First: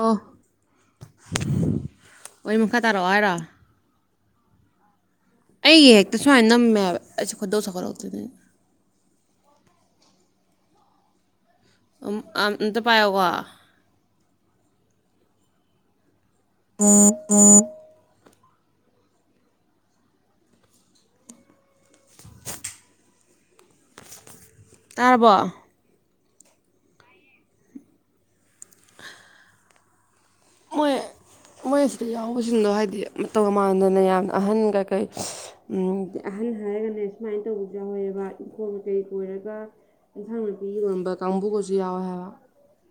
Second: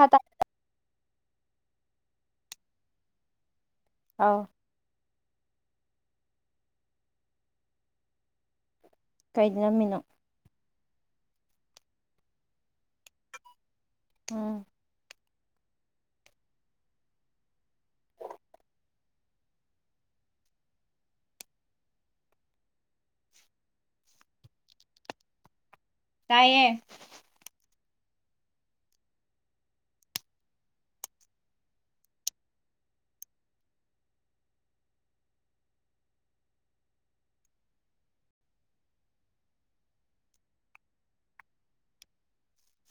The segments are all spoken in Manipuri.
ꯑꯣ ꯑꯣꯏ ꯃꯈꯥ ꯇꯥꯔꯛꯑꯣ ꯍꯥꯏꯔꯣ ꯀ ꯑ ꯑꯩꯒꯤ ꯍꯦꯛꯇ ꯁꯨꯃꯥꯏꯅ ꯅꯝꯃꯦꯕ ꯑꯩꯁꯨꯦ ꯈꯨꯗꯧ ꯁꯈꯠꯂꯛꯇꯣꯏꯔꯤꯅꯤꯅꯦ ꯀꯩꯗꯅꯃꯤꯅꯣ ꯑ ꯑ ꯑꯝꯇ ꯄꯥꯏꯌ‌ꯣꯀ‌ꯣ ꯑꯥ [inaudible] ꯇꯥꯔꯕꯣ ꯇꯥꯏꯌꯦ ꯃꯣꯏ ꯃꯣꯏ ꯑꯁꯤꯗ ꯌꯥꯎꯕꯁꯤꯡꯗꯣ ꯍꯥꯏꯗꯤ ꯃꯇꯧ ꯃꯥꯟꯗꯅ ꯌꯥꯝꯅ ꯑꯍꯟ ꯀꯩꯀꯩ ꯑꯍꯟ ꯍꯥꯏꯔꯒꯅꯦ ꯁꯨꯃꯥꯏꯅ ꯇꯧꯕꯁꯨ ꯌꯥꯎꯋꯦꯕ ꯏꯪꯈꯣꯜ ꯀꯩꯀꯩ ꯀꯣꯏꯔꯒ ꯏꯟꯁꯥꯡ ꯅꯥꯄꯤ ꯌꯣꯟꯕ ꯀꯥꯡꯕꯨꯒꯁꯨ ꯌꯥꯎꯋꯦ ꯍꯥꯏꯕ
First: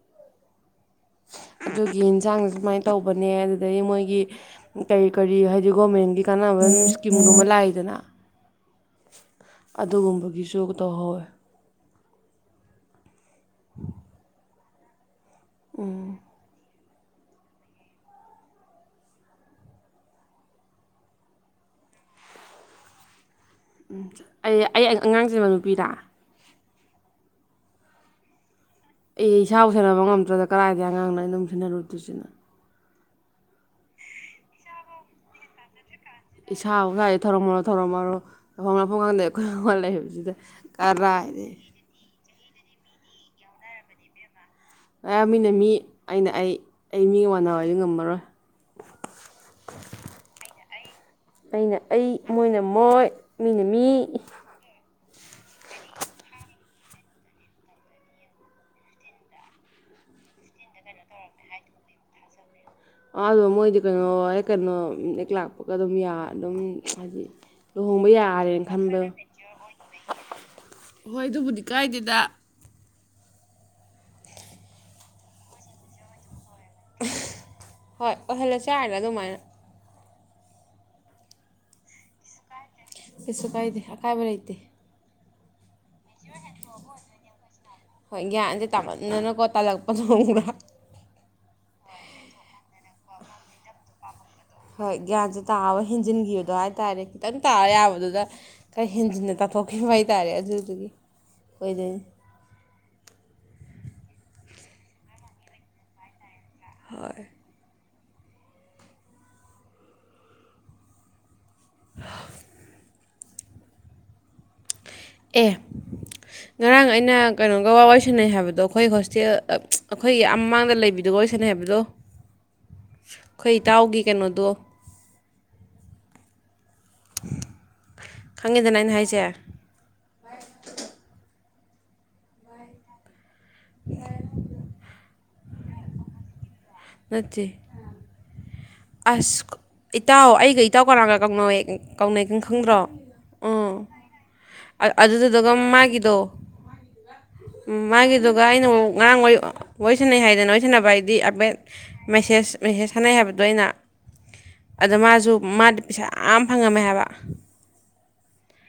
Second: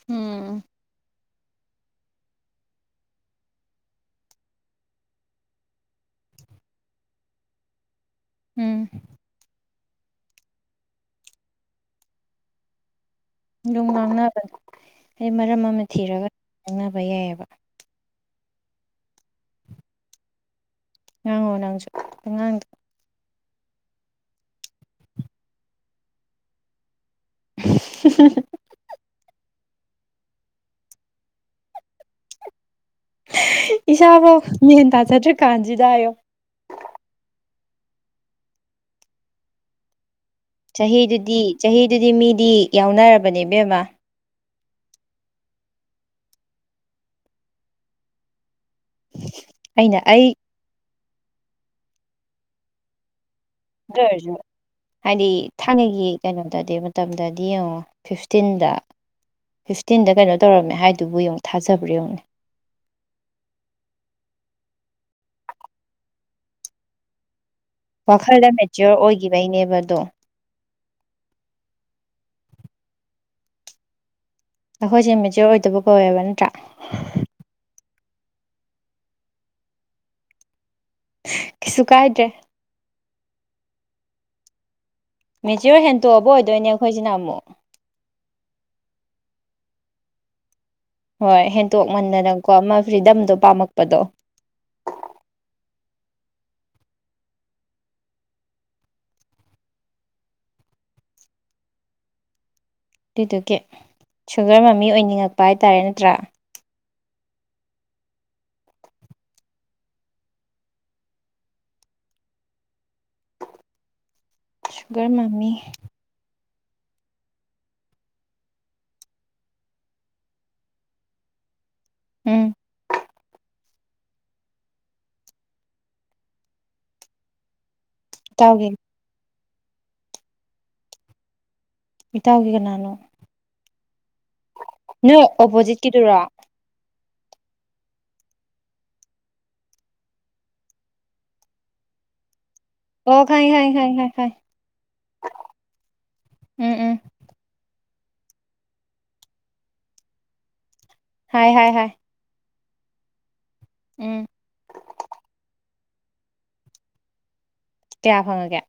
ꯎꯝ ꯑꯗꯨꯒꯤ ꯌꯦꯟꯁꯥꯡꯁꯦ ꯁꯨꯃꯥꯏꯅ ꯇꯧꯕꯅꯦ ꯑꯗꯨꯗꯒꯤ ꯃꯣꯏꯒꯤ ꯀꯔꯤ ꯀꯔꯤ ꯍꯥꯏꯗꯤ ꯒꯣꯔꯃꯦꯟꯒꯤ ꯀꯥꯟꯅꯕ ꯑꯗꯨ ꯏꯁꯀꯤꯝꯒꯨꯝꯕ ꯂꯥꯛꯏꯗꯅ ꯎꯝ ꯑꯗꯨꯒꯨꯝꯕꯒꯤꯁꯨ ꯇꯧꯍꯧꯋꯦ ꯑꯗꯨꯝ ꯉꯥꯡꯅꯕꯅꯦ ꯑꯩ ꯃꯔꯝ ꯑꯃ ꯊꯤꯔꯒ ꯉꯥꯡꯅꯕ ꯌꯥꯏꯌꯦꯕ ꯉꯥꯡꯉꯣ ꯅꯪꯁꯨ ꯄꯪꯉꯥꯡꯗ ꯎꯝ ꯑꯩ ꯑꯩ ꯑꯉꯥꯡꯆꯦꯟꯕ ꯅꯨꯄꯤꯔ ꯍꯝ ꯍꯝ ꯍꯝ ꯑꯩ ꯏꯁꯥꯕꯨ ꯁꯦꯟꯅꯕ ꯉꯝꯗ꯭ꯔꯗ ꯀꯗꯥꯏꯗ ꯑꯉꯥꯡꯅꯣ ꯑꯩꯅ ꯑꯃꯨꯛ ꯁꯦꯟꯅꯔꯨꯗꯣꯏꯔꯤꯁꯤꯅ ꯏꯁꯥꯕꯧ ꯃꯦꯟ ꯇꯥꯖꯗ꯭ꯔꯤꯀꯥꯟꯁꯤꯗ ꯍꯥꯏꯌꯣ ꯏꯁꯥꯕꯧ ꯁꯨꯋꯥꯏꯗ ꯊꯔꯣꯃꯔꯣ ꯊꯔꯣꯃꯔꯣ ꯇꯧꯐꯝ ꯂꯥꯛꯐꯝ ꯈꯪꯗꯦ ꯀꯣꯏꯎꯪ ꯎꯪꯉ ꯂꯩꯔꯕꯁꯤꯗ ꯆꯍꯤꯗꯨꯗꯤ ꯆꯍꯤꯗꯨꯗꯤ ꯃꯤ ꯗꯤ ꯌꯥꯎꯅꯔꯕꯅꯦ ꯏꯕꯦꯝꯃ ꯑꯌꯥꯝ ꯃꯤꯅ ꯃꯤ ꯑꯩꯅ ꯑꯩ ꯑꯩ ꯃꯤꯒ ꯃꯥꯟꯅꯩ ꯍꯥꯏꯗꯤ ꯉꯝꯃꯔꯣꯏ ꯑꯩꯅ ꯑꯩ ꯑꯩꯅ ꯑꯩ ꯃꯣꯏꯅ ꯃꯣꯏ ꯃꯤꯅ ꯃꯤ ꯑꯗꯨ ꯑꯣꯏꯔꯁꯨ ꯍꯥꯏꯗꯤ ꯊꯥꯏꯅꯒꯤ ꯀꯩꯅꯣꯗꯗꯤ ꯃꯇꯝꯗꯗꯤ ꯌꯦꯡꯉꯣ ꯐꯤꯐꯇꯤꯟꯗ ꯐꯤꯐꯇꯤꯟꯗ ꯀꯩꯅꯣ ꯇꯧꯔꯝꯃꯦ ꯍꯥꯏꯗꯨꯕꯨ ꯌꯦꯡꯉꯣ ꯊꯥꯖꯕ꯭ꯔꯥ ꯌꯦꯡꯉꯣꯅꯦ ꯑꯣ ꯃꯣꯏꯗꯤ ꯀꯩꯅꯣ ꯍꯦꯛ ꯀꯩꯅꯣ ꯍꯦꯛ ꯂꯥꯛꯄꯒ ꯑꯗꯨꯝ ꯌꯥ ꯑꯗꯨꯝ ꯍꯥꯏꯗꯤ ꯂꯨꯍꯣꯡꯕ ꯋꯥꯈꯜꯗ ꯌꯥꯔꯦꯅ ꯃꯦꯆꯤꯌꯣꯔ ꯈꯟꯕ ꯑꯣꯏꯈꯤꯕꯩꯅꯦꯕ ꯑꯗꯣ ꯍꯣꯏ ꯑꯗꯨꯕꯨꯗꯤ ꯀꯥꯏꯗꯦꯗ ꯑꯩꯈꯣꯏꯁꯦ ꯃꯦꯆ꯭ꯌꯣꯔ ꯑꯣꯏꯗꯕ ꯀꯧꯋꯦꯕ ꯅꯠꯇ꯭ꯔꯥ [unintelligible] ꯍꯣꯏ ꯑꯣꯏꯍꯜꯂꯁꯦ ꯍꯥꯏꯔ ꯑꯗꯨꯃꯥꯏꯅ ꯀꯩꯁꯨ ꯀꯥꯏꯗ꯭ꯔꯦ ꯀꯩꯁꯨ ꯀꯥꯏꯗꯦ ꯑꯀꯥꯏꯕ ꯂꯩꯇꯦ ꯃꯦꯆ꯭ꯌꯣꯔ ꯍꯦꯟ ꯇꯣꯛꯑꯕ ꯑꯣꯏꯗꯣꯏꯅꯦ ꯑꯩꯈꯣꯏꯁꯤꯅ ꯑꯃꯨꯛ ꯍꯣꯏ ꯒ꯭ꯌꯥꯟꯁꯦ ꯇꯥꯃꯟꯗꯅꯀꯣ ꯇꯜꯂꯛꯄꯗꯨ ꯈꯪꯕ꯭ꯔꯥ ꯍꯣꯏ ꯍꯦꯟꯇꯣꯛ ꯃꯟꯗꯅꯀꯣ ꯑꯃ ꯐ꯭ꯔꯤꯗꯝꯗꯣ ꯄꯥꯝꯃꯛꯄꯗꯣ ꯍꯣꯏ ꯒ꯭ꯌꯥꯟꯁꯦ ꯇꯥꯕ ꯍꯦꯟꯖꯤꯟꯈꯤꯕꯗꯣ ꯍꯥꯏ ꯇꯥꯔꯦ ꯈꯤꯇꯪ ꯇꯥꯕ ꯌꯥꯕꯗꯨꯗ ꯈꯔ ꯍꯦꯟꯖꯤꯟꯅ ꯇꯥꯊꯣꯛꯈꯤꯕ ꯍꯥꯏ ꯇꯥꯔꯦ ꯑꯗꯨꯗꯨꯒꯤ ꯑꯣꯏꯗꯣꯏꯅꯤ ꯑꯗꯨꯗꯨꯒꯤ ꯁꯨꯒꯔ ꯃꯃꯤ ꯑꯣꯏꯅꯤꯡꯉꯛꯄ ꯍꯥꯏꯇꯥꯔꯦ ꯅꯠꯇ꯭ꯔꯥ ꯍꯣꯏ [inaudible] ꯁꯨꯒꯔ ꯃꯃꯤ ꯑꯦ ꯉꯔꯥꯡ ꯑꯩꯅ ꯀꯩꯅꯣꯒ ꯋꯥꯔꯤ ꯋꯥꯔꯤ ꯁꯥꯟꯅꯩ ꯍꯥꯏꯕꯗꯣ ꯑꯩꯈꯣꯏ ꯍꯣꯁꯇꯦꯜ ꯑꯩꯈꯣꯏꯒꯤ ꯃꯃꯥꯡꯗ ꯂꯩꯕꯤꯗꯨꯒ ꯋꯥꯔꯤ ꯁꯥꯟꯅꯩ ꯍꯥꯏꯕꯗꯣ ꯎꯝ ꯍꯣꯏ ꯏꯇꯥꯎꯒꯤ ꯀꯩꯅꯣꯗꯣ ꯏꯇꯥꯎꯒꯤ ꯈꯪꯉꯤꯗꯅ ꯑꯩꯅ ꯍꯥꯏꯁꯦ [inaudible] ꯏꯇꯥꯎꯒꯤ ꯀꯅꯥꯅꯣ ꯅꯣꯏ ꯑꯣꯄꯣꯖꯤꯠꯀꯤꯗꯨꯔꯣ ꯅꯠꯇꯦ ꯑꯁ ꯏꯇꯥꯎ ꯑꯩꯒ ꯏꯇꯥꯎ ꯀꯅꯥꯒ ꯀꯧꯅꯩ [inaudible] ꯀꯧꯅꯩ ꯈꯪꯗ꯭ꯔꯣ ꯑꯣ ꯎ ꯈꯪꯉꯦ ꯈꯪꯉꯦ ꯈꯪꯉꯦ ꯈꯪꯉꯦ ꯈꯪꯉꯦ ꯑꯗꯨꯗꯨꯗꯨꯒ ꯃꯥꯒꯤꯗꯣ ꯎꯝ ꯎꯝ ꯎꯝ ꯃꯥꯒꯤꯗꯨꯒ ꯑꯩꯅ ꯉꯔꯥꯡ ꯋꯥꯔꯤ ꯋꯥꯔꯤꯁꯟꯅꯩ ꯍꯥꯏꯗꯅ ꯋꯥꯔꯤꯁꯟꯅꯕ ꯍꯥꯏ ꯗꯤ ꯑ [inaudible] ꯍꯥꯏ ꯍꯥꯏ ꯃꯦꯁꯦꯁ ꯃꯦꯁꯦꯁ ꯊꯅꯩ ꯍꯥꯏꯕ ꯗꯣ ꯑꯩꯅ ꯎꯝ ꯑꯗꯣ ꯃꯥꯁꯨ ꯃꯥꯗꯤ ꯄꯩꯁꯥ ꯌꯥꯝ ꯐꯪꯉꯝꯃꯦ ꯍꯥꯏꯕ ꯀꯌꯥ ꯐꯪꯉꯒꯦ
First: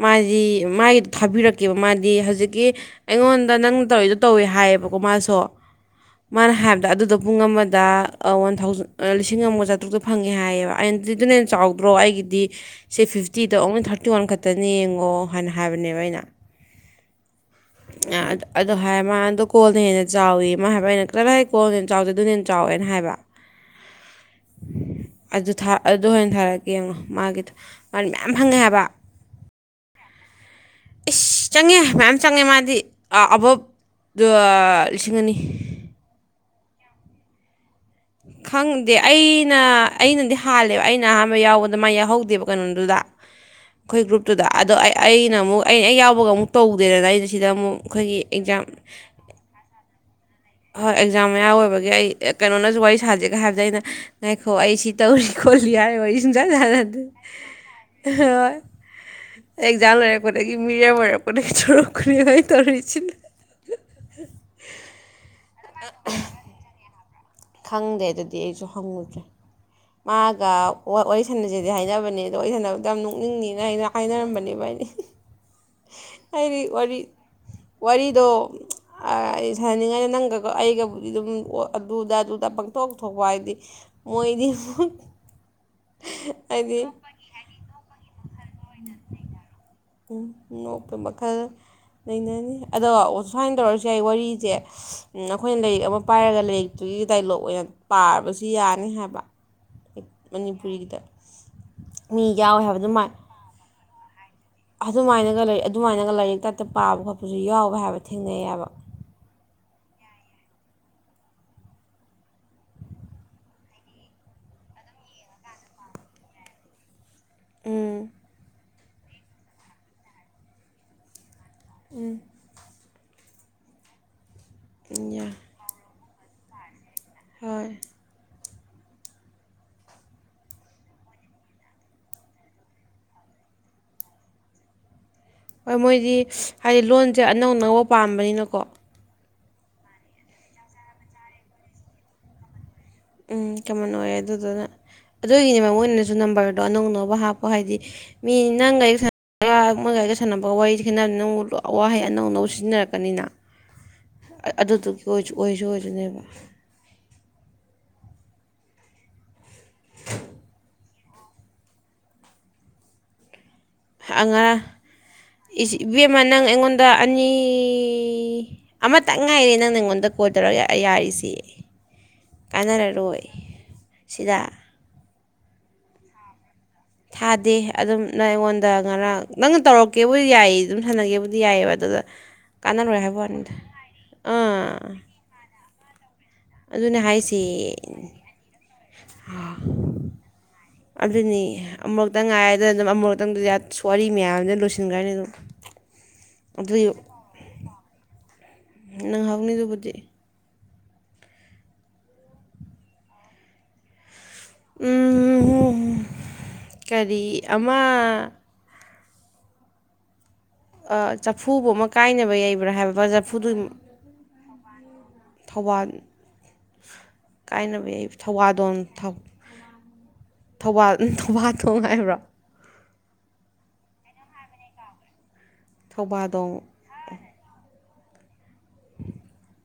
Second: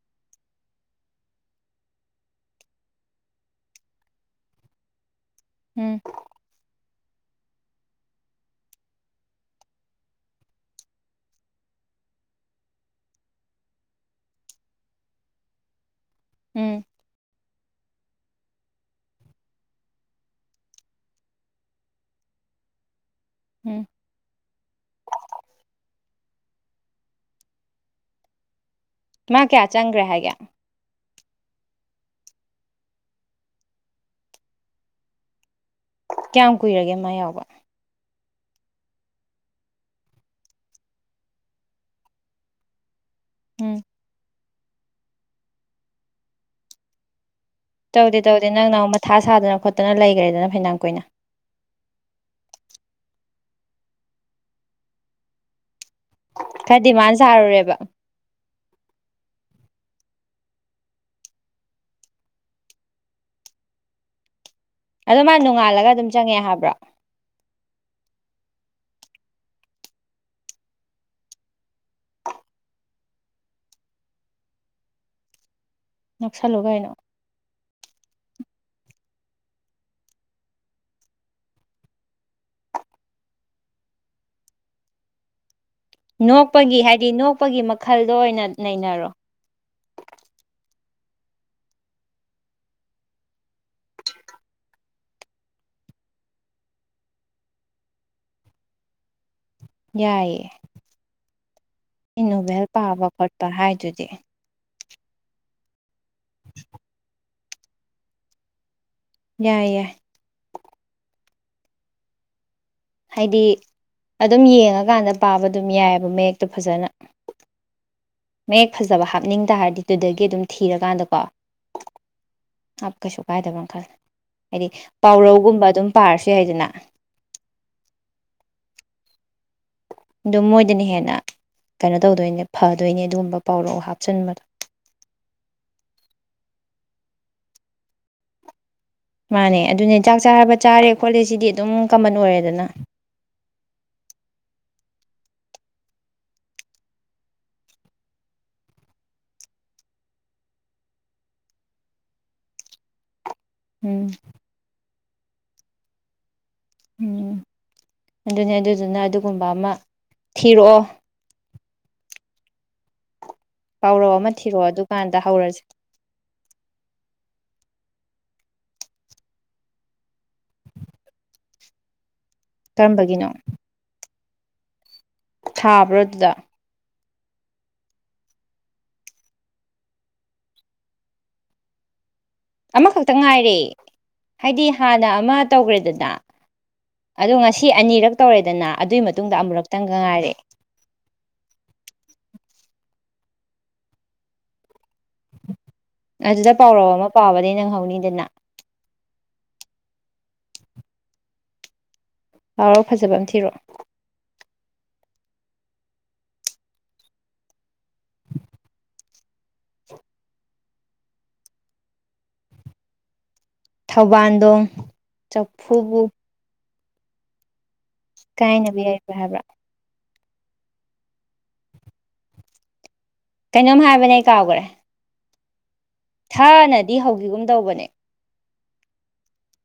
ꯃꯥꯁꯤ ꯃꯥꯒꯤꯗꯣ ꯊꯥꯕꯤꯔꯛꯀꯦꯕ ꯃꯥꯗꯤ ꯍꯧꯖꯤꯛꯀꯤ ꯑꯩꯉꯣꯟꯗ ꯅꯪꯅ ꯇꯧꯔꯤꯗꯣ ꯇꯧꯋꯦ ꯍꯥꯏꯌꯦꯕꯀꯣ ꯃꯥꯁꯨ ꯎꯝ ꯃꯅ ꯍꯥꯏ ꯑꯗ ꯑꯗꯨꯗ ꯄꯨꯡ ꯑꯃꯗ ꯋꯥꯟ ꯊꯥꯎꯖꯟ ꯂꯤꯁꯤꯡ ꯑꯃꯒ ꯆꯥꯇ꯭ꯔꯨꯛꯇ ꯐꯪꯉꯦ ꯍꯥꯏꯌꯦꯕ ꯑꯩꯅꯗꯤ ꯑꯗꯨꯅ ꯍꯦꯟꯅ ꯆꯥꯎꯗ꯭ꯔꯣ ꯑꯩꯒꯤꯗꯤ ꯁꯤ ꯐꯤꯐꯇꯤꯗ ꯑꯣꯡꯂꯤ ꯊꯥꯔꯇꯤ ꯋꯥꯟ ꯈꯛꯇ ꯇꯅꯦ ꯌꯦꯡꯉꯣ ꯍꯥꯏꯅ ꯍꯥꯏꯕꯅꯦꯕ ꯑꯩꯅ ꯎꯝ ꯑꯗ ꯍꯥꯏ ꯃꯥꯅ ꯀꯣꯜꯅ ꯍꯦꯟꯅ ꯆꯥꯎꯋꯤ ꯃꯥ ꯍꯥꯏꯕ ꯑꯩꯅ ꯀꯗꯥ ꯍꯥꯏ ꯀꯣꯜꯅ ꯍꯦꯟꯅ ꯆꯥꯎꯗꯩꯅꯣ ꯑꯗꯨꯅ ꯍꯦꯟꯅ ꯆꯥꯎꯋꯦꯅ ꯍꯥꯏꯕ ꯎꯝ ꯑꯗꯨ ꯊꯥ ꯑ ꯑꯗꯨ ꯑꯣꯏꯅ ꯊꯥꯔꯛꯀꯦ ꯌꯦꯡꯉꯣ ꯃꯥꯒꯤꯗꯣ ꯃꯥ ꯃꯌꯥꯝ ꯐꯪꯉꯦ ꯍꯥꯏꯕ ꯃꯥ ꯀꯌꯥ ꯆꯪꯒ꯭ꯔꯦ ꯍꯥꯏꯒꯦ ꯑꯁ ꯆꯪꯉꯦ ꯃꯌꯥꯝ ꯆꯪꯉꯦ ꯃꯥꯗꯤ ꯑ ꯑꯕꯞ ꯑ ꯂꯤꯁꯤꯡ ꯑꯅꯤ ꯀꯌꯥꯝ ꯀꯨꯏꯔꯒꯦ ꯃꯥ ꯌꯥꯎꯕ ꯈꯪꯗꯦ ꯑꯩꯅ ꯑꯩꯅꯗꯤ ꯍꯥꯜꯂꯦꯕ ꯑꯩꯅ ꯑꯍꯥꯟꯕ ꯌꯥꯎꯕꯗ ꯃꯥꯏ ꯌꯥꯎꯍꯧꯗꯦꯕ ꯀꯩꯅꯣꯗꯨꯗ ꯎꯝ ꯑꯩꯈꯣꯏ ꯒ꯭ꯔꯨꯞ ꯇꯨꯗ ꯑꯗꯣ ꯑꯩ ꯑꯩꯅ ꯑꯃꯨꯛ ꯑꯩꯅ ꯑꯩ ꯌꯥꯎꯕꯒ ꯑꯃꯨꯛ ꯇꯧꯗꯦꯗꯅ ꯑꯩꯩꯅ ꯇꯧꯗꯦ ꯇꯧꯗꯦ ꯅꯪꯅ ꯑꯃꯨꯛ ꯃꯊꯥ ꯁꯥꯗꯅ ꯈꯣꯠꯇꯅ ꯂꯩ ꯍꯣꯏ ꯑꯦꯛꯖꯥꯝ ꯃꯌꯥ ꯑꯣꯏꯕꯒꯤ ꯑꯩ ꯀꯩꯅꯣꯅꯁꯨ ꯋꯥꯔꯤ ꯁꯥꯖꯦ ꯍꯥꯏꯕꯗ ꯑꯩꯅ ꯉꯥꯏꯈꯣ ꯑꯩ ꯁꯤ ꯇꯧꯔꯤ ꯈꯣꯠꯂꯤ ꯍꯥꯏꯔ ꯋꯥꯔꯤ ꯁꯨꯡꯁꯥꯟ ꯈꯔ ꯁꯥꯟꯅꯗꯦ ꯗꯤꯃꯥꯟ ꯁꯥꯔꯨꯔꯦꯕ ꯍꯣꯏ ꯑꯦꯛ ꯖꯥꯝ ꯂꯣꯏꯔꯛ ꯄꯗꯒꯤ ꯃꯤꯔꯦꯝ ꯑꯣꯏꯔꯛ ꯄꯗꯒꯤ ꯇꯧꯔꯛꯄꯅꯦꯕ ꯑꯩ ꯇꯧꯔꯤꯁꯤꯅ ꯑꯗꯣ ꯃꯥ ꯅꯣꯡꯉꯥꯜꯂꯒ ꯑꯗꯨꯝ ꯆꯪꯉꯦ ꯍꯥꯏꯕ꯭ꯔꯣ ꯈꯪꯗꯦ ꯑꯗꯨꯗꯤ ꯑꯩꯁꯨ ꯍꯪꯉꯨꯗ꯭ꯔꯦ ꯃꯥꯒ ꯋꯥꯔꯤꯁꯟꯅꯁꯦꯗꯤ ꯍꯥꯏꯅꯕꯅꯦ ꯑꯗꯣ ꯋꯥꯔꯤꯁꯟꯅꯕꯗꯣ ꯌꯥꯝ ꯅꯣꯛꯅꯤꯡꯅꯤꯅ ꯑꯩꯅ ꯍꯥꯏꯅꯔꯝꯕꯅꯦꯕ ꯑꯩꯗꯤ ꯍꯥꯏꯗꯤ ꯅꯣꯛꯁꯜꯂꯨ ꯀꯩꯅꯣ ꯋꯥꯔꯤ ꯋꯥꯔꯤ ꯑꯗꯣ ꯑꯩ ꯁꯥꯟꯅꯅꯤꯡꯉꯥꯏ ꯅꯪꯒ ꯑꯩꯒꯕꯨꯗꯤ ꯑꯗꯨꯝ ꯑꯗꯨꯗ ꯗ ꯄꯪꯊꯣꯛ ꯊꯣꯛꯄ ꯍꯥꯏꯕꯗꯤ ꯃꯣꯏꯗꯤ ꯑꯃ ꯅꯣꯛꯄꯒꯤ ꯍꯥꯏꯗꯤ ꯅꯣꯛꯄꯒꯤ ꯃꯈꯜꯗ ꯑꯣꯏꯅ ꯅꯩꯅꯔꯣ ꯎꯝ ꯅꯣꯛꯄ ꯃꯈꯜ ꯂꯩꯅꯅꯤ ꯑꯗ ꯁꯨꯃꯥꯏꯅ ꯇꯧꯔꯁꯨ ꯌꯥ ꯑꯩ ꯋꯥꯔꯤꯁꯦ ꯑꯩꯈꯣꯏꯅ ꯂꯥꯏꯔꯤꯛ ꯑꯃ ꯄꯥꯏꯔꯒ ꯂꯥꯏꯔꯤꯛꯇꯨꯒꯤ ꯗꯥꯏꯂꯣꯛ ꯑꯣꯏꯅ ꯄꯥꯔꯕꯁꯨ ꯌꯥꯅꯤ ꯍꯥꯏꯕ ꯌꯥꯏꯌꯦꯦ ꯃꯅꯤꯄꯨꯔꯤꯒꯤꯗ ꯃꯤ ꯌꯥꯎꯋꯦ ꯏꯅꯣꯚꯦꯜ ꯍꯥꯏꯕ ꯄꯥꯕ ꯑꯗꯨꯃꯥꯏ ꯈꯣꯠꯄ ꯍꯥꯏꯗꯨꯗꯤ ꯆꯦ ꯑꯗꯨꯃꯥꯏꯅꯒ ꯂꯩ ꯑꯗꯨ ꯑꯗꯨꯃꯥꯏꯅꯒ ꯂꯥꯏꯔꯤꯛ ꯇꯇ ꯄꯥꯕ ꯈꯣꯠꯄ ꯑꯗꯨꯁꯨ ꯌꯥꯎꯕ ꯍꯥꯏꯕ ꯊꯦꯡꯅꯩꯑꯕ ꯌꯥꯏꯌꯦ ꯍꯥꯏꯗꯤ ꯑꯗꯨꯝ ꯌꯦꯡꯉꯀꯥꯟꯗ ꯄꯥꯕ ꯑꯗꯨꯝ ꯌꯥꯏꯑꯕ ꯃꯌꯦꯛꯇꯣ ꯐꯖꯅ ꯎꯝ ꯃꯦꯛ ꯐꯖꯕ ꯍꯥꯞꯅꯤꯡ ꯇ ꯍꯥꯏꯔꯗꯤ ꯑꯗꯨꯗꯒꯤ ꯑꯗꯨꯝ ꯊꯤꯔꯀꯥꯟꯗꯀꯣ ꯎꯝ ꯍꯥꯞ ꯀꯩꯁꯨ ꯀꯥꯏꯗꯕ ꯈꯜꯂ ꯍꯥꯏꯗꯤ ꯌꯥꯏ ꯄꯥꯎꯔꯧꯒꯨꯝꯕ ꯑꯗꯨꯝ ꯄꯥꯔꯁꯤ ꯍꯥꯏꯗꯅ ꯍꯣꯏ ꯑꯗꯨꯣ ꯃꯣꯏꯗꯅ ꯍꯦꯟꯅ ꯀꯩꯅꯣ ꯇꯧꯗꯣꯏꯅꯦ ꯐꯗꯣꯏꯅꯦ ꯑꯗꯨꯒꯨꯝꯕ ꯄꯥꯎꯔꯥꯎ ꯍꯥꯞꯆꯤꯟꯕꯗꯣ ꯍꯣꯏ ꯃꯣꯏꯗꯤ ꯍꯥꯏꯗꯤ ꯂꯣꯟꯁꯦ ꯑꯅꯧ ꯑꯅꯧꯕ ꯄꯥꯝꯕꯅꯤꯅꯀꯣ ꯃꯥꯅꯦ ꯑꯗꯨꯅꯦ ꯆꯥꯛ ꯆꯥꯔꯕ ꯆꯥꯔꯦ ꯈꯣꯠꯂꯦ ꯁꯤꯗꯤ ꯑꯗꯨꯝ ꯀꯃꯟ ꯑꯣꯏꯔꯦꯗꯅ ꯎꯝ ꯀꯃꯟ ꯑꯣꯏꯔꯦ ꯑꯗꯨꯗꯨꯅ ꯑꯗꯨꯒꯤꯅꯦꯕ ꯃꯣꯏꯅꯅꯁꯨ ꯅꯝꯕꯔꯗꯣ ꯑꯅꯧ ꯑꯅꯧꯕ ꯍꯥꯞꯄꯣ ꯍꯥꯏꯗꯤ ꯃꯤ ꯅꯪ ꯒꯥꯔꯤꯒ ꯁꯥꯟꯔꯒ ꯃꯣꯏ ꯒꯥꯔꯤꯒ ꯁꯥꯟꯅꯕꯒ ꯋꯥꯔꯤ ꯈꯦꯠꯅꯕ ꯅꯪꯕꯨ ꯑꯋꯥꯍꯩ ꯑꯅꯧ ꯑꯅꯧꯕ ꯁꯤꯖꯤꯟꯅꯔꯛꯀꯅꯤꯅ ꯎꯝ ꯁꯨ ꯑꯣꯏꯁꯨ ꯑꯣꯏꯗꯣꯏꯅꯦꯕ ꯎꯝ ꯑꯗꯨꯅꯤ ꯑꯗꯨꯗꯨꯅ ꯑꯗꯨꯒꯨꯝꯕ ꯕꯥ ꯑꯃ ꯊꯤꯔꯛꯑꯣ ꯄꯥꯎꯔꯧ ꯑꯃ ꯑꯉ ꯊꯤꯔꯛꯑꯣ ꯑꯗꯨꯀꯥꯟꯗ ꯍꯧꯔꯁꯦ ꯏꯕꯦꯝꯃ ꯅꯪ ꯑꯩꯉꯣꯟꯗ ꯑꯅꯤ ꯑꯃꯇ ꯉꯥꯏꯔꯦ ꯅꯪ ꯅꯉꯣꯟꯗ ꯀꯣꯜ ꯇꯧꯔ ꯌꯥꯔꯤꯁ ꯀꯥꯟꯅꯔꯔꯣꯏ ꯀꯔꯝꯕꯒꯤꯅꯣ ꯁꯤꯗ ꯊꯥꯕ꯭ꯔꯖꯗ ꯊꯥꯗꯦ ꯑꯗꯨꯝ ꯅꯪ ꯑꯩꯉꯣꯟꯗ ꯉꯔꯥꯡ ꯅꯪꯅ ꯇꯧꯔꯛꯀꯦꯕꯨꯗꯤ ꯌꯥꯏ ꯑꯗꯨꯝ ꯁꯥꯟꯅꯒꯦꯕꯨꯗꯤ ꯌꯥꯏꯑꯕ ꯑꯗꯨꯗ ꯀꯥꯟꯅꯔꯣꯏ ꯑꯃꯈꯛꯇꯪ ꯍꯥꯏꯕ ꯋꯥꯅꯤꯗ ꯉꯥꯏꯔꯦ ꯍꯥꯏꯗꯤ ꯑꯥ ꯍꯥꯟꯅ ꯑꯃ ꯇꯧꯈ꯭ꯔꯦꯗꯅ ꯑꯗꯨꯅꯦ ꯑꯗꯣ ꯍꯥꯏꯁꯦ ꯉꯁꯤ ꯑꯅꯤꯔꯛ ꯇꯧꯔꯦꯗꯅ ꯑꯗꯨꯒꯤ ꯃꯇꯨꯡꯗ ꯑꯃꯨꯔꯛꯇꯪꯒ ꯉꯥꯏꯔꯦ ꯑꯗꯨꯅꯤ ꯑꯃꯨꯛꯇ ꯉꯥꯏꯗꯅ ꯑꯗꯨꯝ ꯑꯃ ꯈꯤꯇꯪ ꯋꯥꯔꯤ ꯃꯌꯥꯝꯅ ꯂꯣꯏ ꯑꯗꯨꯗ ꯄꯥꯎꯔꯧ ꯑꯃ ꯄꯥꯕꯅꯦ ꯅꯪ ꯍꯧꯅꯤꯗꯅ ꯅꯤ ꯗꯨꯕꯨꯗꯤ ꯍꯥꯎꯔꯥꯎ ꯐꯖꯕ ꯑꯃ ꯊꯤꯔꯛꯑꯣ ꯎꯝ ꯀꯔꯤ ꯃꯥ ꯑ ꯆꯐꯨꯕꯨ ꯑꯃ ꯀꯥꯏꯅꯕ ꯌꯩꯕ꯭ꯔꯥ ꯍꯥꯏꯕ ꯐꯖ ꯊꯧꯕꯥꯟꯗꯣꯡ ꯆꯐꯨꯕꯨ ꯀꯥꯏꯅ ꯑꯩ ꯊꯧꯋꯥꯗꯣꯟ ꯀꯥꯏꯅꯕ ꯌꯥꯏꯕ ꯊꯧ ꯍꯥꯏꯕ꯭ꯔꯥ ꯊꯧꯕꯥꯜ ꯊꯧꯕꯥꯟꯊꯣꯡ ꯍꯥꯏꯕ꯭ꯔꯣ? ꯀꯩꯅꯣꯝ ꯍꯥꯏꯕꯅꯦ ꯑꯩ ꯀꯥꯎꯒꯔꯦ꯫ ꯊꯧꯕꯥꯗꯣꯡ ꯊꯥꯅꯗꯤ ꯍꯧꯒꯤꯒꯨꯝ ꯇꯧꯕꯅꯦ꯫ [unintelligible]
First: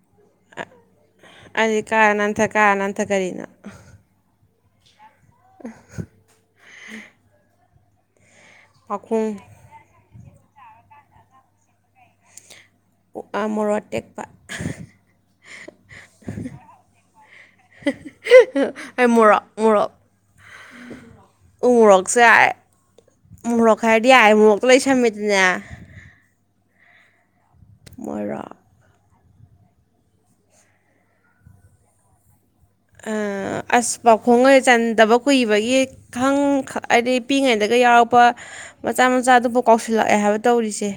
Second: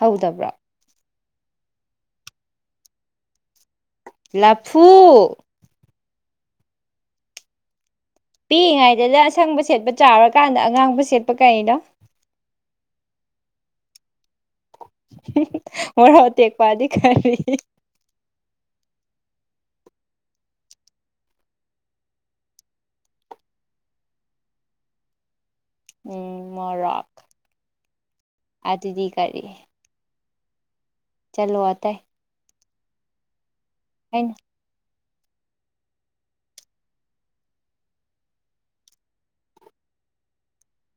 ꯍꯧꯗꯕ꯭ꯔꯣ? ꯑꯩꯗꯤ ꯀꯥꯔ ꯅꯥꯟꯊ ꯀꯥꯔ ꯅꯥꯟꯊ ꯀꯔꯤꯅꯣ? ꯂꯐꯨ꯫ [unintelligible] ꯄꯤꯛꯏꯉꯥꯢꯗꯗ ꯄꯥꯈꯣꯡ ꯑꯁꯪꯕ ꯁꯦꯠꯄ ꯆꯥꯎꯔꯀꯥꯟꯗ ꯑꯉꯥꯡꯕ ꯁꯦꯠꯄ ꯀꯔꯤꯅꯣ? ꯎ ꯑꯥ ꯃꯔꯣ ꯑꯇꯦꯛ [unintelligible] ꯃꯣꯔꯣꯛ ꯑꯇꯦꯛꯄꯗꯤ ꯈꯔꯤ? ꯃꯨꯔꯣꯛ [inaudible] ꯎ ꯃꯨꯔꯣꯛꯁꯦ ꯃꯨꯔꯣꯛ ꯍꯥꯏꯔꯗꯤ ꯌꯥꯔꯦ ꯃꯨꯔꯣꯛꯇ ꯂꯣꯢ ꯁꯝꯃꯦꯗꯅꯥ꯫ ꯎꯝ ꯃꯔꯥꯛ ꯃꯣꯏꯔꯥꯛ ꯇꯔꯤ ꯆꯜꯂ‌ꯣ ꯑꯥꯇꯥ ꯑ ꯑꯁ ꯄꯥꯎꯈꯣꯡꯒ ꯆꯟꯗꯕ ꯀꯨꯏꯕꯒꯤ ꯈꯪ ꯍꯥꯏꯗꯤ ꯄꯤꯛꯏꯉꯩꯗꯒ ꯌꯥꯎꯔꯛꯄ ꯃꯆꯥ ꯃꯆꯥꯗꯨꯕꯨ ꯀꯥꯎꯁꯤꯜꯂꯛꯑꯦ ꯍꯥꯏꯕ ꯇꯧꯔꯤꯁꯦ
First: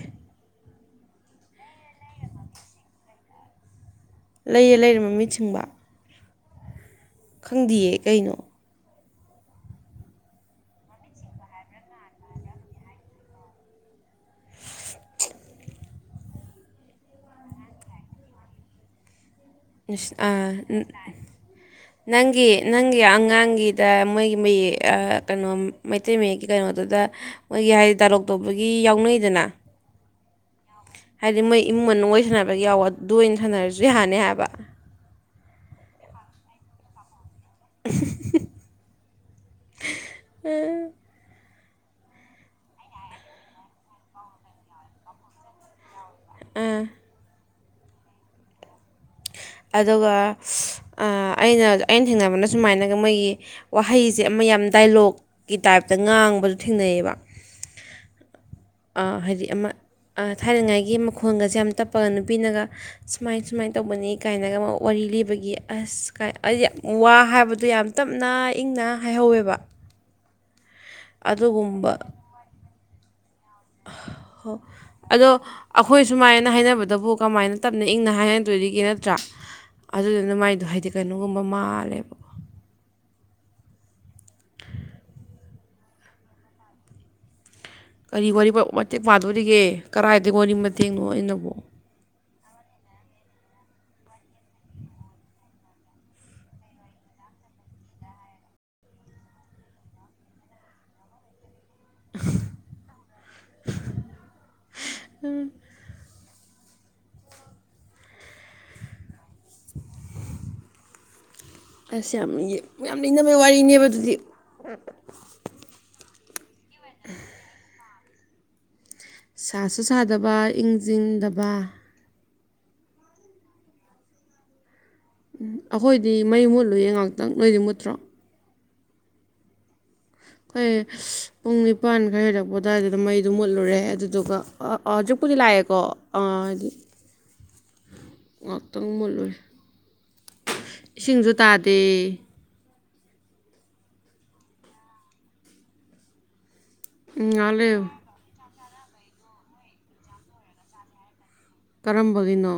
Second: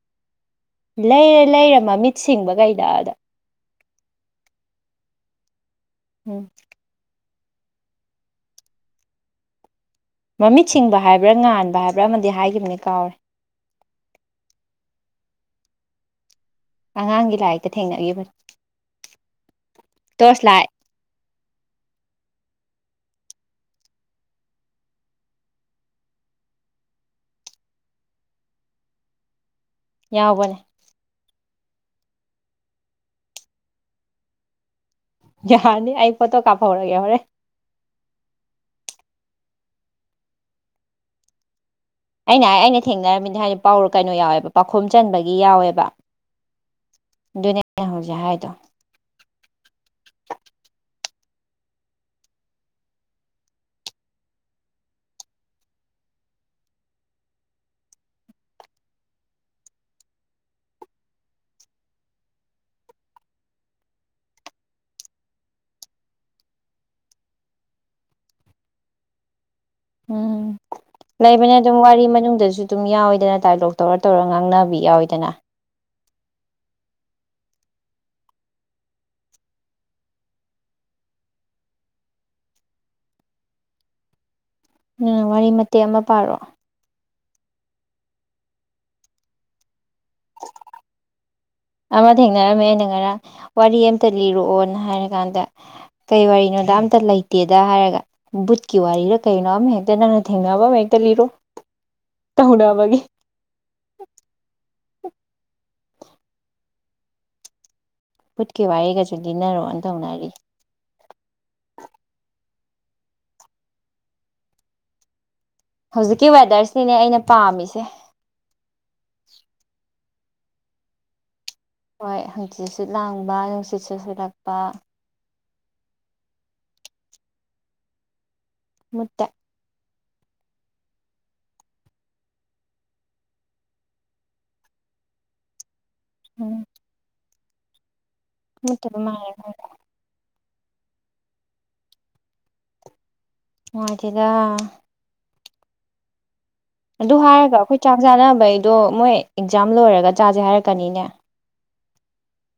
ꯂꯩꯔꯦ ꯂꯩꯔꯦ ꯃꯃꯤꯠ ꯁꯤꯡꯕ ꯀꯩꯗ ꯑꯗ ꯂꯩꯔ ꯂꯩꯔ ꯃꯃꯤꯠ ꯁꯤꯡꯕ ꯎꯝ ꯈꯪꯗꯤꯌꯦ ꯀꯩꯅꯣ ꯃꯃꯤꯠ ꯁꯤꯡꯕ ꯍꯥꯏꯕ꯭ꯔꯥ ꯉꯥꯟꯕ ꯍꯥꯏꯕ꯭ꯔꯥ ꯑꯃꯗꯤ ꯍꯥꯏꯈꯤꯕꯅꯦ ꯀꯥꯎꯔꯦ ꯑꯉꯥꯡꯒꯤ ꯂꯥꯏꯔꯤꯛꯇ ꯊꯦꯡꯅꯒꯤꯕꯅꯤ ꯅꯪꯒꯤ ꯅꯪꯒꯤ ꯑꯉꯥꯡꯒꯤꯗ ꯃꯣꯏꯒꯤ ꯃꯌꯦꯛ ꯀꯩꯅꯣ ꯃꯩꯇꯩ ꯃꯌꯦꯛꯀꯤ ꯀꯩꯅꯣꯗꯨꯗ ꯃꯣꯏꯒꯤ ꯍꯥꯏꯗꯤ ꯗꯥꯂꯣꯛ ꯇꯣꯧꯕꯒꯤ ꯌꯥꯎꯅꯩꯗꯅ ꯌꯥꯎꯕꯅꯦ ꯍꯥꯏꯗꯤ ꯃꯣꯏ ꯏꯃꯨꯡ ꯃꯅꯨꯡ ꯁꯥꯟꯅꯕꯒꯤ ꯌꯥꯎꯋ ꯑꯗꯨ ꯑꯣꯏꯅ ꯁꯥꯟꯅꯔꯁꯨ ꯌꯥꯅꯤ ꯍꯥꯏꯕ ꯌꯥꯔꯅꯤ ꯑꯩ ꯄꯣꯠꯇꯣ ꯀꯥꯐꯧꯔꯒꯦ ꯍꯔꯦ ꯑ ꯑꯩꯅ ꯍꯥꯏ ꯑꯩꯅ ꯊꯦꯡꯅꯔꯝꯃꯤꯅꯤ ꯍꯥꯏꯗꯤ ꯄꯥꯎ ꯀꯩꯅꯣ ꯌꯥꯎꯋꯦꯕ ꯄꯥꯈꯨꯝ ꯆꯟꯕꯒꯤ ꯌꯥꯎꯋꯦꯕ ꯑꯝ ꯑꯗꯨꯅꯦꯅꯦ ꯍꯧꯖꯤꯛ ꯍꯥꯏꯗꯣ ꯑꯗꯨꯒ ꯑꯩꯅ ꯑꯩꯅ ꯊꯦꯡꯅꯕꯅ ꯁꯨꯃꯥꯏꯅꯒ ꯃꯣꯏꯒꯤ ꯋꯥꯍꯩꯁꯦ ꯑꯃ ꯌꯥꯝ ꯗꯥꯏꯂꯣꯛꯀꯤ ꯇꯥꯏꯞꯇ ꯉꯥꯡꯕꯗ ꯊꯦꯡꯅꯩꯌꯦꯕ ꯍꯥꯏꯗꯤ ꯑꯃ ꯊꯥꯏꯅꯉꯥꯏꯒꯤ ꯃꯈꯣꯟꯒꯁꯦ ꯌꯥꯝ ꯇꯞꯄꯒ ꯅꯨꯄꯤꯅꯒ ꯁꯨꯃꯥꯏ ꯁꯨꯃꯥꯏꯅ ꯇꯧꯕꯅꯤ ꯀꯥꯏꯅꯒ ꯑꯃ ꯋꯥꯔꯤ ꯂꯤꯕꯒꯤ ꯑꯁ ꯀꯥꯏ ꯑꯩ ꯌꯥꯝ ꯋꯥ ꯍꯥꯏꯕꯗꯣ ꯌꯥꯝ ꯇꯞꯅ ꯏꯪꯅ ꯍꯥꯏꯍꯧꯋꯦꯕ ꯎꯝ ꯂꯩꯕꯅꯦ ꯑꯗꯨꯝ ꯑꯗꯨꯒꯨꯝꯕ ꯋꯥꯔꯤ ꯃꯅꯨꯡꯗꯁꯨ ꯑꯗꯨꯝ ꯌꯥꯎꯋꯦꯗꯅ ꯗꯥꯏꯂꯣꯛ ꯇꯧꯔ ꯇꯧꯔ ꯉꯥꯡꯅꯕꯤ ꯌꯥꯎꯋꯤꯗꯅ ꯑꯗꯣ ꯑꯩꯈꯣꯏ ꯁꯨꯃꯥꯏꯅ ꯍꯥꯏꯅꯕꯗꯕꯨ ꯀꯃꯥꯏꯅ ꯇꯞꯅ ꯏꯪꯅ ꯍꯥꯏꯅꯗꯣꯏꯔꯤꯒꯦ ꯅꯠꯇ꯭ꯔꯥ ꯑꯗꯨꯗꯨꯅ ꯃꯥꯏꯗꯣ ꯍꯥꯏꯗꯤ ꯀꯩꯅꯣꯒꯨꯝꯕ ꯃꯥꯜꯂꯦꯕꯀ ꯎ ꯋꯥꯔꯤ ꯃꯇꯦꯛ ꯑꯃ ꯄꯥꯔꯣ ꯀꯔꯤ ꯋꯥꯔꯤ ꯃꯇꯦꯛ ꯄꯥꯡꯗꯣꯔꯤꯒꯦ ꯀꯔꯥꯏꯗꯒꯤꯒꯣꯅꯤꯡ ꯃꯇ ꯊꯦꯡꯅꯣ ꯑꯩꯅꯣ ꯑꯃ ꯊꯦꯡꯅꯔꯝꯃꯦ ꯑꯩꯅ ꯉꯔꯥꯡ ꯋꯥꯔꯤ ꯑꯃꯇ ꯂꯤꯔꯛꯑꯣꯅ ꯍꯥꯏꯔꯀꯥꯟꯗ ꯀꯩ ꯋꯥꯔꯤꯅꯣꯗ ꯑꯝꯇ ꯂꯩꯇꯦꯗ ꯍꯥꯏꯔꯒ ꯕꯨꯠꯀꯤ ꯋꯥꯔꯤꯗ ꯀꯅꯣ ꯑꯃꯍꯦꯛꯇ ꯅꯪꯅ ꯊꯦꯡꯅꯕ ꯑꯃ ꯍꯦꯛꯇ ꯂꯤꯔꯣ ꯇ ꯍꯨꯅ ꯑꯋꯥꯒꯦ ꯄꯨꯠꯀꯤꯦ ꯋꯥꯔꯤꯔꯒꯁꯨ ꯅꯔꯣ ꯑꯇ ꯎꯅꯔꯤ ꯑꯁ ꯌꯥꯝ ꯌꯥꯝ ꯂꯩꯅꯕꯩ ꯋꯥꯔꯤꯅꯦꯕ ꯑꯗꯨꯗꯤ ꯖꯤꯛꯀꯤꯋꯦꯗꯔ ꯁꯤꯅꯦ ꯑꯩꯅ ꯄꯥꯝꯃꯤꯁꯦ ꯁꯥ ꯆꯥꯗꯕ ꯏꯪ ꯆꯤꯡꯗꯕ ꯍꯣꯏ ꯍꯪꯆꯤꯠꯁꯨꯠ ꯂꯥꯡꯕ ꯅꯨꯡꯁꯤꯠ ꯁꯠꯁꯤꯠꯂꯛꯄ ꯎꯝ ꯑꯩꯈꯣꯏꯗꯤ ꯃꯩ ꯃꯨꯠꯂꯨꯌꯦ ꯉꯍꯥꯛꯇꯪ ꯂꯣꯏꯗꯤ ꯃꯨꯠꯇ꯭ꯔꯣ ꯃꯨꯠꯇ ꯑꯩꯈꯣꯏ ꯄꯨꯡ ꯅꯤꯄꯥꯟ ꯈꯔ ꯍꯦꯜꯂꯛꯄ ꯑꯗꯨꯋꯥꯏꯗꯨꯗ ꯃꯩꯗꯨꯣ ꯃꯨꯠꯂꯨꯔꯦ ꯑꯗꯨꯗꯨꯒ ꯍꯧꯖꯤꯛꯄꯨꯗꯤ ꯂꯥꯛꯑꯦꯀꯣ ꯑꯥ ꯃꯠꯇ ꯑꯗꯨ ꯃꯥ ꯏꯁꯤꯡꯁꯨ ꯇꯥꯗꯦ ꯃꯥꯇꯦꯗ ꯑꯗꯨ ꯉꯥꯏꯍꯥꯛ ꯍꯥꯏꯔꯒ ꯑꯩꯈꯣꯏ ꯂꯩꯌꯨ ꯆꯥꯛ ꯆꯥꯅꯕꯩ ꯑꯗꯣ ꯃꯣꯏ ꯑꯦꯛꯖꯥꯝ ꯂꯣꯏꯔꯒ ꯆꯥꯁꯦ ꯍꯥꯏꯔꯛꯀꯅꯤꯅꯦ ꯀꯔꯝꯕꯒꯤꯅꯣ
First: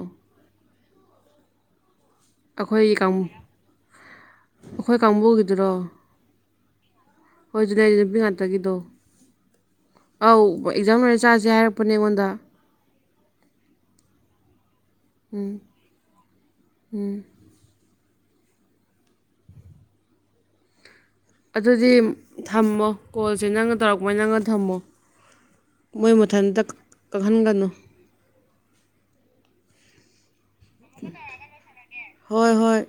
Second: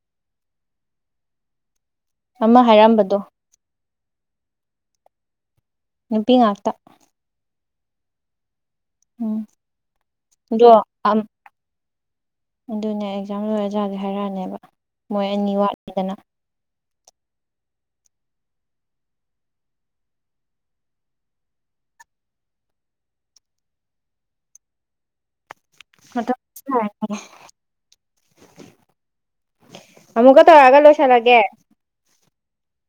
ꯑꯃ ꯑꯩꯈꯣꯏꯒꯤ ꯍꯥꯏꯔꯝꯕꯗꯣ ꯑꯩꯈꯣꯏ ꯀꯥꯡꯕꯨꯒꯤ ꯄ ꯉꯥ ꯠꯇ ꯍꯣꯏꯖꯤꯅꯦ ꯅꯨꯄꯤ ꯉꯥꯛꯇꯒꯤꯗꯣ ꯎꯝ ꯑꯧ ꯑꯗꯣ ꯑꯦꯛꯖꯥꯝ ꯂꯣꯏꯔ ꯆꯥꯁꯦ ꯍꯥꯏꯔꯛꯄꯅꯦ ꯑꯩꯉꯣꯟꯗ ꯑꯗꯨꯅꯦ ꯑꯦꯛꯖꯥꯝ ꯂꯣꯏꯔꯖꯥꯗꯤꯦ ꯍꯥꯏꯔꯛꯑꯅꯦꯕ ꯃꯣꯏ ꯋꯥꯠꯂꯤꯗ ꯎꯝ ꯑꯗꯨꯗꯤ ꯊꯝꯃꯣ ꯀꯣꯜꯁꯦ ꯅꯪꯒ ꯇꯧꯔꯛꯄꯩ ꯅꯪꯒ ꯊꯝꯃꯣ ꯃꯣꯏ ꯃꯊꯪ ꯃꯊꯟꯇ ꯀꯛꯍꯟꯒꯅꯨ ꯑꯃꯃꯛ ꯀ ꯇꯧꯔꯒ ꯂꯣꯏꯁꯜꯂꯒꯦ ꯍꯣꯏ ꯍꯣꯏ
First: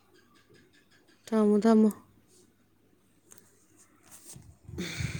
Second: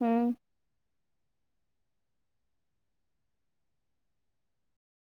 ꯎꯝ ꯊꯝꯃꯣ ꯊꯝꯃꯣ [unintelligible]